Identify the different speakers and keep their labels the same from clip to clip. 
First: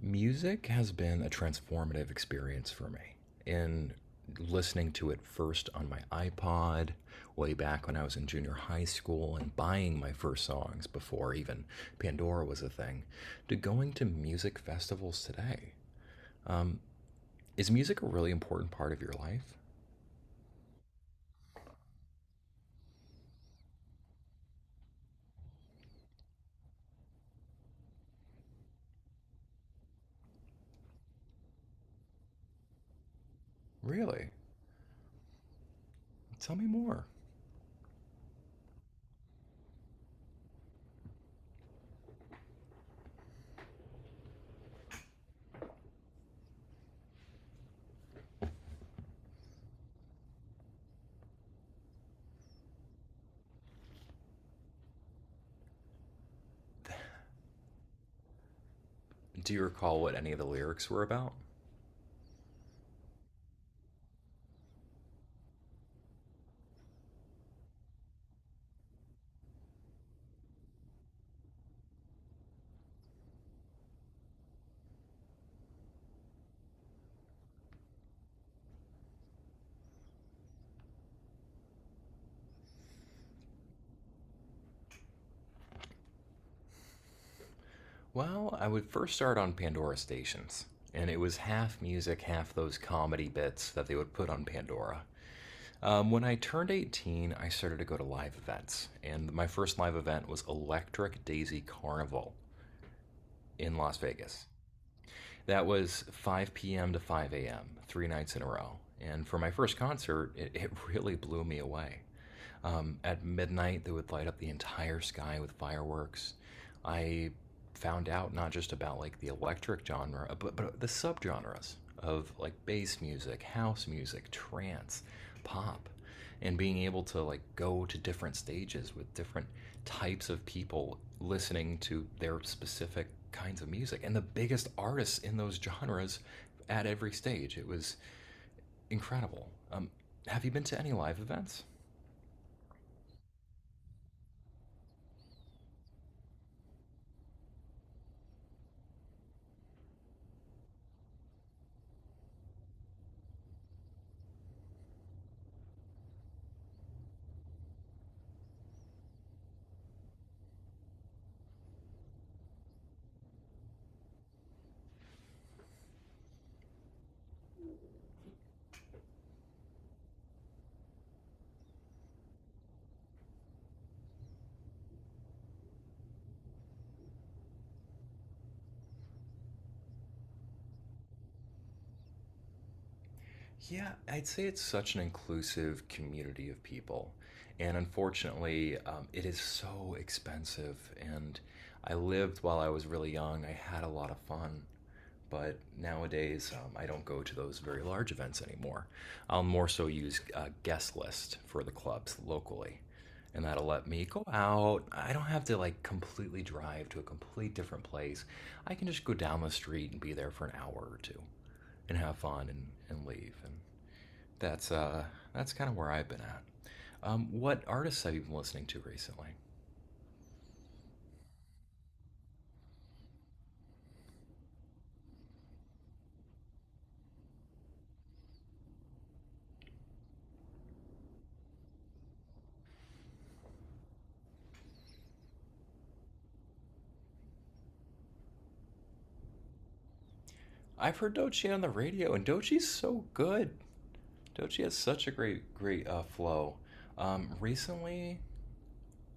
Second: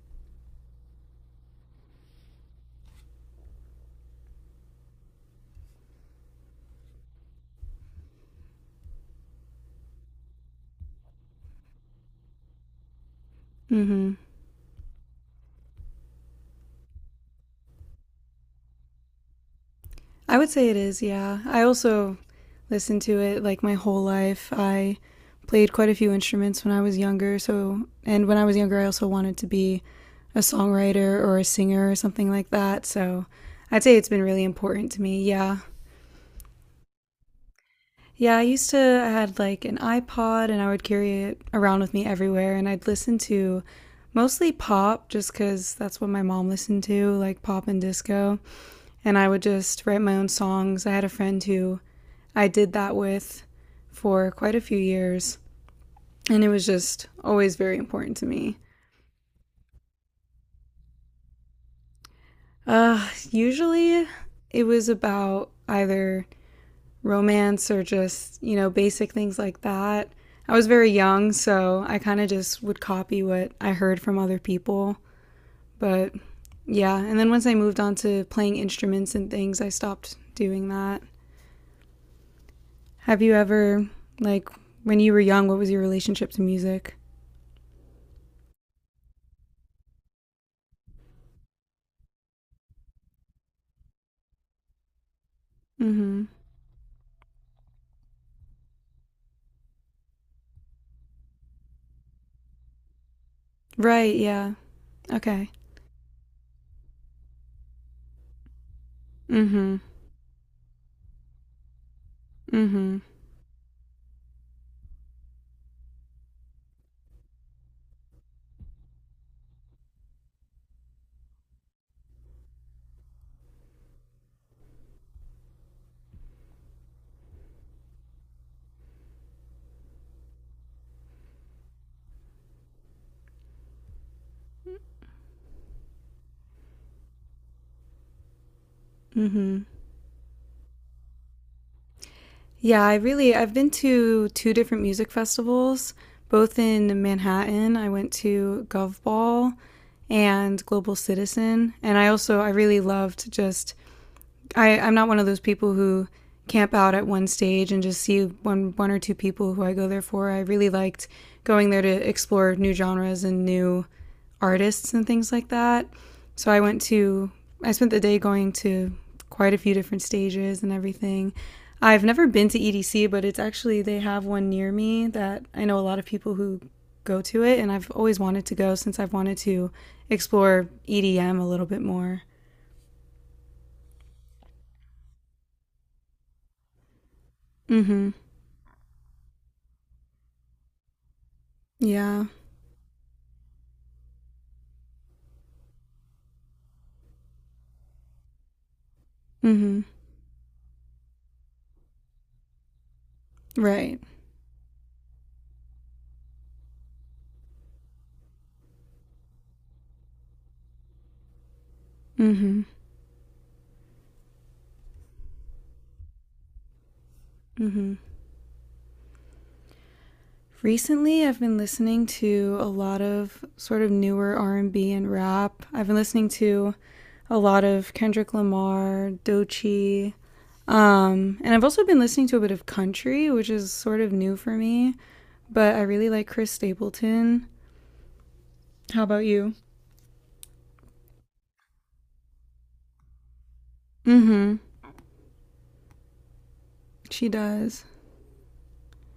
Speaker 1: Music has been a transformative experience for me in listening to it first on my iPod way back when I was in junior high school and buying my first songs before even Pandora was a thing to going to
Speaker 2: Mm-hmm.
Speaker 1: music festivals today. Is music a really important part of your life?
Speaker 2: I would say it is, yeah. I also listened to it like my whole life. I played quite a few instruments when I was younger, so and when I was younger I also wanted to be a songwriter or a singer or something like that. So I'd say it's been
Speaker 1: Really?
Speaker 2: really important to me. Yeah.
Speaker 1: Tell me more.
Speaker 2: Yeah, I used to I had like an iPod and I would carry it around with me everywhere, and I'd listen to mostly pop just cuz that's what my mom listened to, like pop and disco. And I would just write my own songs. I had a friend who I did that with for quite a few years, and it was just always very important to me.
Speaker 1: Do you recall what any of the lyrics were about?
Speaker 2: Usually it was about either romance or just, basic things like that. I was very young, so I kind of just would copy what I heard from other people. But yeah, and then once I moved on to playing instruments and things, I stopped doing that. Have you ever, like, when you were young, what was your relationship to music?
Speaker 1: Well, I would first start on Pandora stations, and it was half music, half those comedy bits that they would put on Pandora.
Speaker 2: Mm
Speaker 1: Um,
Speaker 2: hmm.
Speaker 1: when I turned 18, I started to go to live events, and my first live event was Electric Daisy Carnival in Las
Speaker 2: Right,
Speaker 1: Vegas.
Speaker 2: yeah. Okay.
Speaker 1: That was 5 p.m. to 5 a.m., three nights in a row. And for my
Speaker 2: Mm-hmm.
Speaker 1: first concert, it really blew me away.
Speaker 2: Mm-hmm.
Speaker 1: At midnight, they would light up the entire sky with fireworks. I found out not just about like the electric genre, but the subgenres of like bass music, house music, trance, pop, and being able to like go to different stages with different types of people listening to their specific kinds of music and the biggest artists in those genres at every stage. It was incredible.
Speaker 2: Mm-hmm.
Speaker 1: Have you been to any live events?
Speaker 2: Yeah, I've been to two different music festivals, both in Manhattan. I went to Gov Ball and Global Citizen, and I really loved just I'm not one of those people who camp out at one stage and just see one or two people who I go there for. I really liked going there to explore new genres and new artists and things like that. So I went to I spent the day going to quite a few different stages and everything. I've never been to EDC, but it's actually they have one near me that I know a lot of people who go to it, and I've always wanted to go since I've wanted to explore EDM a little bit more.
Speaker 1: Yeah, I'd say it's such an inclusive community of people. And
Speaker 2: Mhm.
Speaker 1: unfortunately, it is so expensive. And I
Speaker 2: Yeah.
Speaker 1: lived while I was really young, I had a lot of fun. But nowadays, I don't go to those very large events anymore. I'll more
Speaker 2: Mhm.
Speaker 1: so use a guest list for the clubs locally. And that'll let
Speaker 2: Right.
Speaker 1: me go out. I don't have to like completely drive to a complete different place. I can just go down the street and be there for an hour or two and have fun
Speaker 2: Mhm.
Speaker 1: and leave. And that's that's kind of where I've been at. What
Speaker 2: Mhm.
Speaker 1: artists have you been listening to recently?
Speaker 2: Recently, I've been listening to a lot of sort of newer R&B and B and rap. I've been listening to a lot of Kendrick Lamar, Doechii, and I've also been listening to a bit of country, which is sort of new for me, but I really like Chris Stapleton. How about you?
Speaker 1: I've heard Dochi on the radio, and Dochi's so good.
Speaker 2: Mhm.
Speaker 1: Dochi has such a great flow.
Speaker 2: She
Speaker 1: Um,
Speaker 2: does.
Speaker 1: recently,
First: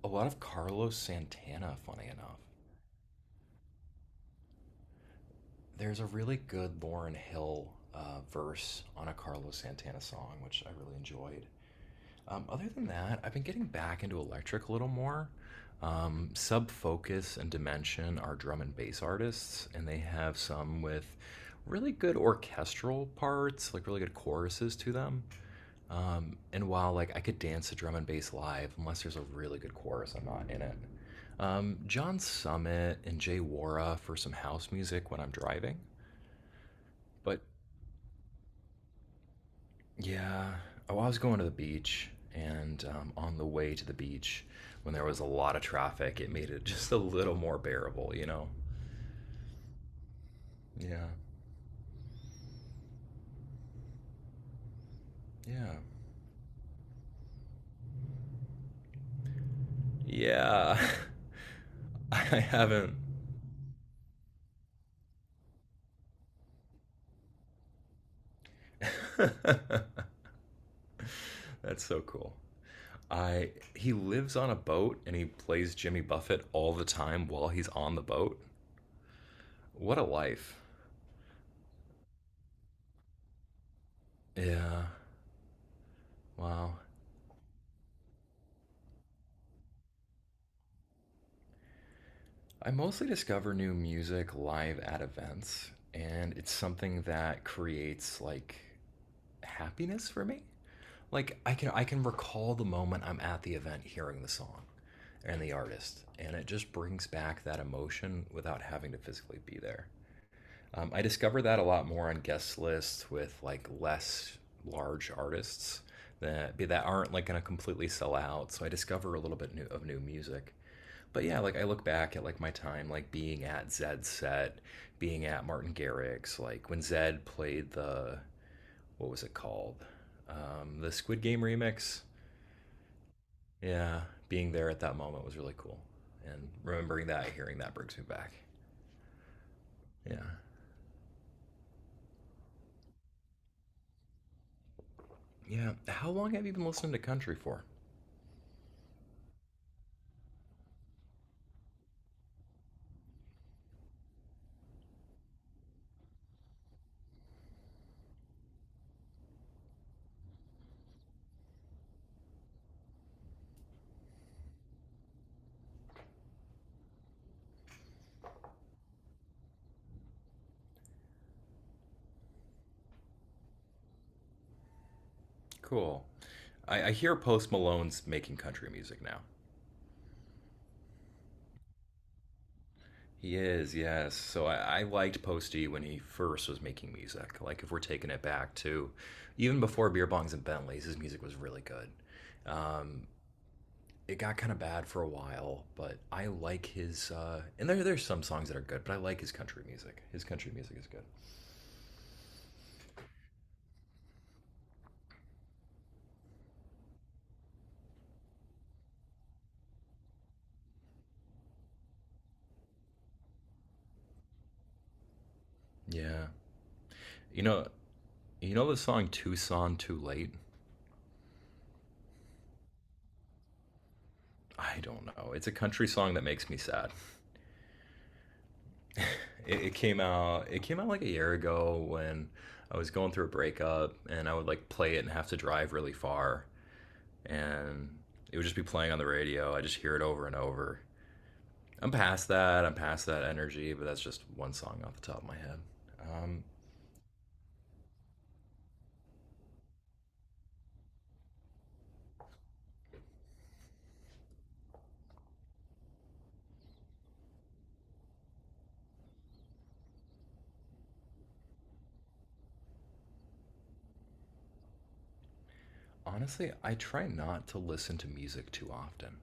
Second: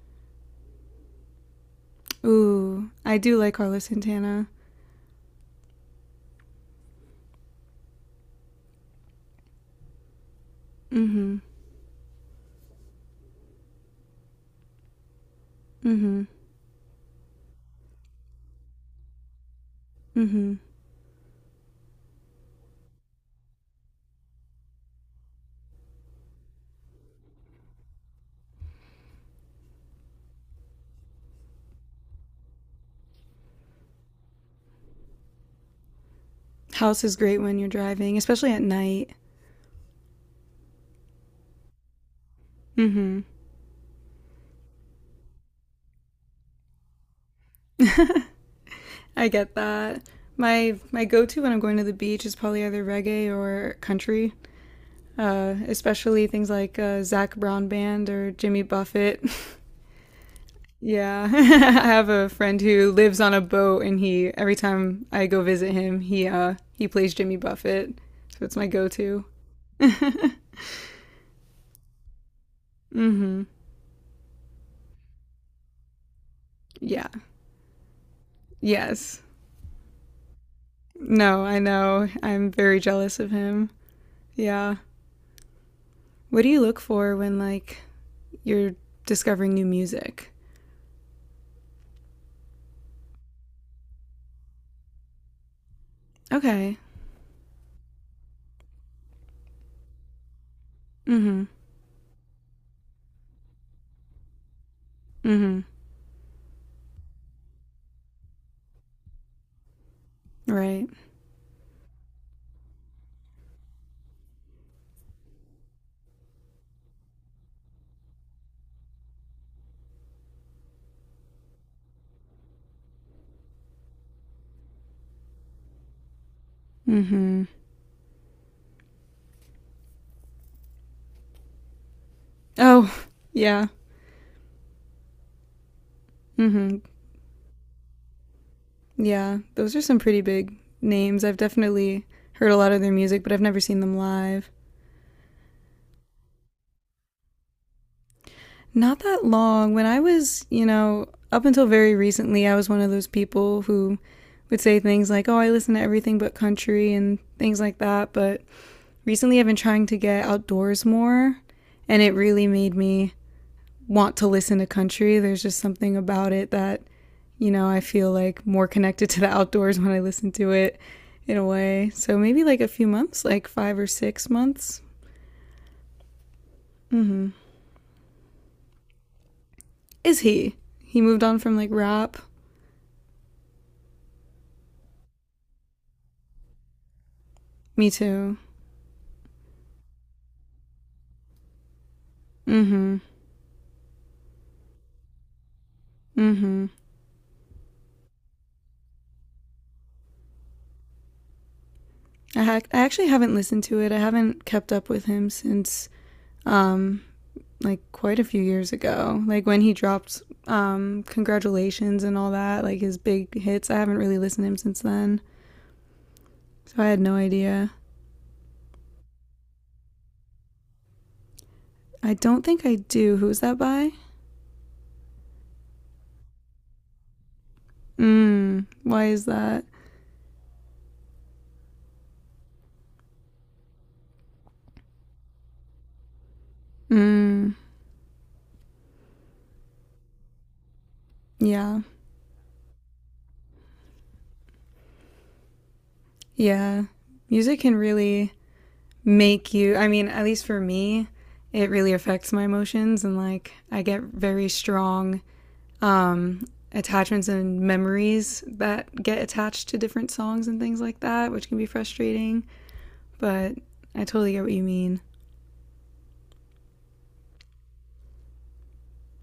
Speaker 1: a lot of Carlos Santana. Funny enough,
Speaker 2: Ooh, I do like Carlos Santana.
Speaker 1: there's a really good Lauren Hill verse on a Carlos Santana song, which I really
Speaker 2: Mhm.
Speaker 1: enjoyed. Other than that, I've been getting back into electric a little more.
Speaker 2: Mhm.
Speaker 1: Sub Focus and Dimension are drum and bass artists, and they have
Speaker 2: Mhm.
Speaker 1: some with really good orchestral parts, like really good choruses to them. And while like I could dance to drum and bass live, unless there's a really good chorus, I'm not in it. John Summit and Jay Wara for some house music when I'm driving.
Speaker 2: House is great
Speaker 1: But
Speaker 2: when you're driving, especially at night.
Speaker 1: yeah. Oh, I was going to the beach, and um,
Speaker 2: Mm-hmm.
Speaker 1: on the way to the beach, when there was a lot of traffic, it made it just a little more bearable?
Speaker 2: I get that. My
Speaker 1: Yeah.
Speaker 2: go to when I'm going to the beach is probably either reggae or country,
Speaker 1: Yeah.
Speaker 2: especially things like Zach Brown Band or Jimmy Buffett.
Speaker 1: Yeah.
Speaker 2: Yeah, I have a
Speaker 1: I
Speaker 2: friend who
Speaker 1: haven't.
Speaker 2: lives on a boat, and he every time I go visit him, he plays Jimmy Buffett, so it's my go to.
Speaker 1: That's so cool.
Speaker 2: Mm-hmm.
Speaker 1: I he lives on a boat and he plays Jimmy Buffett all the
Speaker 2: Yeah.
Speaker 1: time while he's on the boat.
Speaker 2: Yes.
Speaker 1: What a life.
Speaker 2: No, I know. I'm very jealous of him. Yeah.
Speaker 1: Yeah.
Speaker 2: What do you
Speaker 1: Wow.
Speaker 2: look for when, like, you're discovering new music?
Speaker 1: I mostly discover new music live at events, and it's
Speaker 2: Okay.
Speaker 1: something that creates like happiness for me.
Speaker 2: Mm
Speaker 1: Like
Speaker 2: hmm.
Speaker 1: I can recall the moment I'm at the event hearing the song and the
Speaker 2: Mm
Speaker 1: artist, and it just brings back that emotion without having to physically be there.
Speaker 2: hmm. Right.
Speaker 1: I discover that a lot more on guest lists with like less large artists that aren't like going to completely sell out. So I discover a little bit new, of new music but yeah, like I look back at like my time, like being at Zed's set, being at Martin Garrix, like when
Speaker 2: Mm
Speaker 1: Zed
Speaker 2: hmm.
Speaker 1: played the what was it called, the Squid Game remix.
Speaker 2: Oh, yeah.
Speaker 1: Yeah, being there at that moment was really cool, and
Speaker 2: Mm hmm.
Speaker 1: remembering that, hearing that brings me back.
Speaker 2: Yeah. Those are some
Speaker 1: Yeah,
Speaker 2: pretty big names. I've definitely heard a lot of their music, but I've never seen them live.
Speaker 1: yeah. How long have you been listening to country for?
Speaker 2: Not that long. When I was, you know, up until very recently, I was one of those people who would say things like, oh, I listen to everything but country and things like that. But recently, I've been trying to get outdoors more, and it really made me want to listen to country. There's just something about it that, you know, I feel like more connected to the outdoors when I listen to it in a way. So maybe like a few months, like five or six months.
Speaker 1: Cool. I hear Post Malone's making country music now.
Speaker 2: Is he? He moved on from like rap.
Speaker 1: He is, yes. So I liked Posty when he first was making music. Like if we're
Speaker 2: Me
Speaker 1: taking it
Speaker 2: too.
Speaker 1: back to even before beer bongs and Bentleys, his music was really good.
Speaker 2: Mm hmm.
Speaker 1: Um, it got kind of bad for a while, but I
Speaker 2: Mm hmm.
Speaker 1: like his. And there's some songs that are good, but I like his country music. His country music is good.
Speaker 2: I actually haven't listened to it. I haven't kept up with him since um, like quite a few years ago. Like when he dropped Congratulations and all that, like his big hits. I haven't really listened to him since then.
Speaker 1: Yeah,
Speaker 2: So I had no
Speaker 1: you know,
Speaker 2: idea.
Speaker 1: you know the song "Tucson Too Late."
Speaker 2: I don't think I do. Who's that by?
Speaker 1: I don't know. It's a country song that makes me sad.
Speaker 2: Mmm. Why is that?
Speaker 1: It came out like a year ago when I was going through a breakup, and I would like play it and have to drive really far,
Speaker 2: Mmm.
Speaker 1: and it would just be playing on the radio. I just hear it over and over.
Speaker 2: Yeah.
Speaker 1: I'm past that. I'm past that energy, but that's just one song off the top of my head. Um,
Speaker 2: Yeah. Music can really make you, I mean, at least for me, it really affects my emotions, and like I get very strong um attachments and memories that get attached to different songs and things like that, which can be frustrating, but I totally get what you mean.
Speaker 1: honestly, I try not to listen to music too often.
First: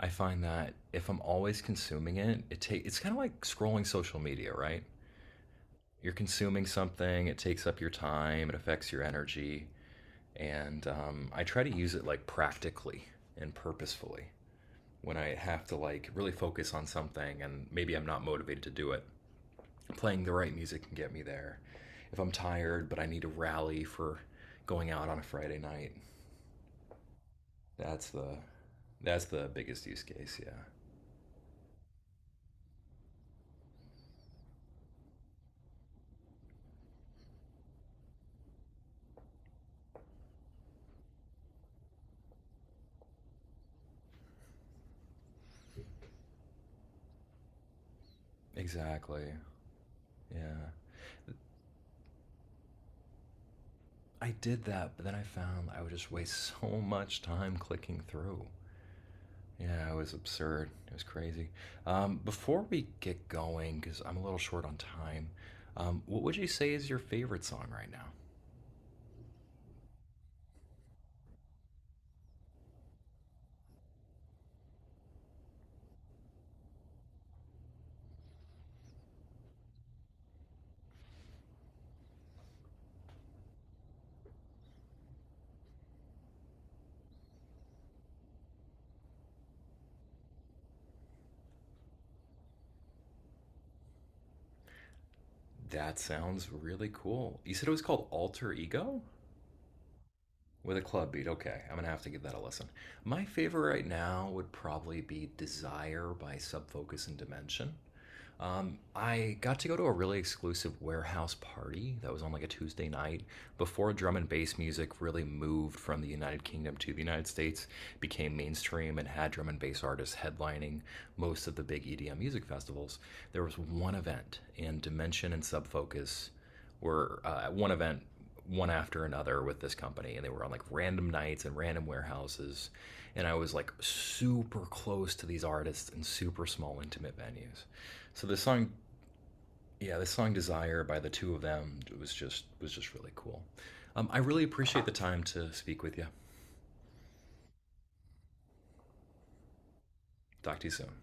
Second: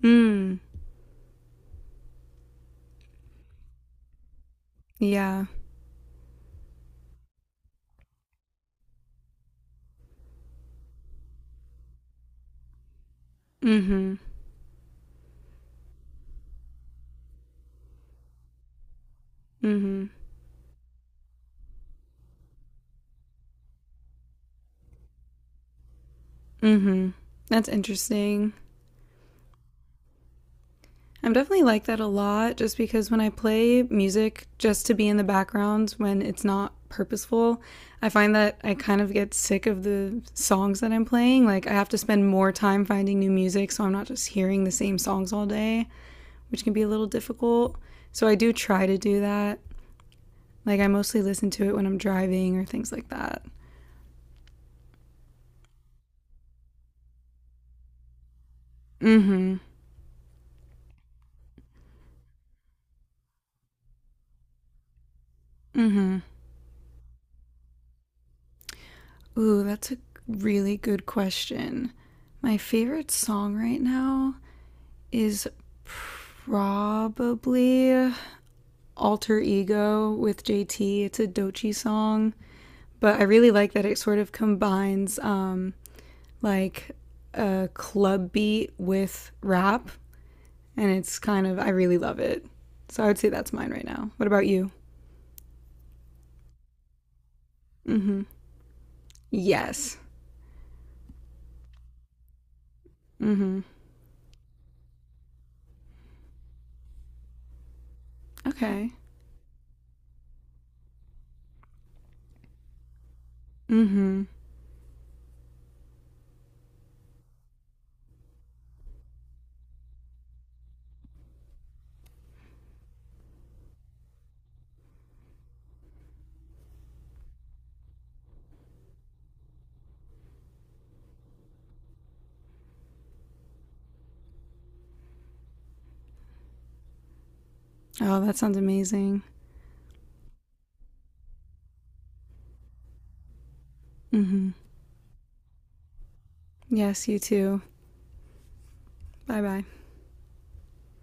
Speaker 1: I find
Speaker 2: Mm.
Speaker 1: that if I'm always consuming it, it take it's kind of like scrolling social media, right?
Speaker 2: Yeah.
Speaker 1: You're consuming something, it takes up your time, it affects your energy. And I try to use it like practically and
Speaker 2: Mhm.
Speaker 1: purposefully when I have to like really focus on something and maybe I'm not motivated to do it.
Speaker 2: Mhm.
Speaker 1: Playing the right music can get me there. If I'm tired but I need to rally for going out on a Friday night,
Speaker 2: Mhm. That's
Speaker 1: that's the
Speaker 2: interesting.
Speaker 1: that's the biggest use case, yeah.
Speaker 2: I'm definitely like that a lot, just because when I play music just to be in the background when it's not purposeful, I find that I kind of get sick of the songs that I'm playing. Like, I have to spend more time finding new music so I'm not just hearing the same songs all day, which can be a little difficult. So, I do try to do
Speaker 1: Exactly.
Speaker 2: that.
Speaker 1: Yeah.
Speaker 2: Like, I mostly listen to it when I'm driving or things like that.
Speaker 1: I did that, but then I found I would just waste so much time clicking through.
Speaker 2: Mm hmm.
Speaker 1: Yeah, it was absurd. It was crazy. Before we get going, because I'm a little short on time, what would you say is your favorite song right now?
Speaker 2: Ooh, that's a really good question. My favorite song right now? Is probably Alter Ego with JT. It's a Dochi song, but I really like that it sort of combines, like a club beat with rap, and it's kind of, I really love it. So I would say that's mine right now. What about you?
Speaker 1: That sounds really cool. You said it was
Speaker 2: Mm
Speaker 1: called
Speaker 2: hmm.
Speaker 1: Alter Ego
Speaker 2: Yes.
Speaker 1: with a club beat. Okay, I'm gonna have to give that a listen. My
Speaker 2: Mm hmm.
Speaker 1: favorite right now would probably be Desire by Sub Focus and Dimension. Um,
Speaker 2: Okay.
Speaker 1: I got to go to a really exclusive warehouse party that was on like a Tuesday night
Speaker 2: Mm
Speaker 1: before drum
Speaker 2: hmm.
Speaker 1: and bass music really moved from the United Kingdom to the United States, became mainstream, and had drum and bass artists headlining most of the big EDM music festivals. There was one event, and Dimension and Sub Focus were at one event, one after another with this company, and they were on like random nights and random warehouses. And I was like super close to these artists in super small, intimate venues.
Speaker 2: Oh,
Speaker 1: So
Speaker 2: that
Speaker 1: the
Speaker 2: sounds
Speaker 1: song,
Speaker 2: amazing.
Speaker 1: yeah, the song "Desire" by the two of them was just really cool. I
Speaker 2: Mm
Speaker 1: really
Speaker 2: hmm.
Speaker 1: appreciate the time to speak with you.
Speaker 2: Yes, you too. Bye bye.
Speaker 1: Talk to you soon.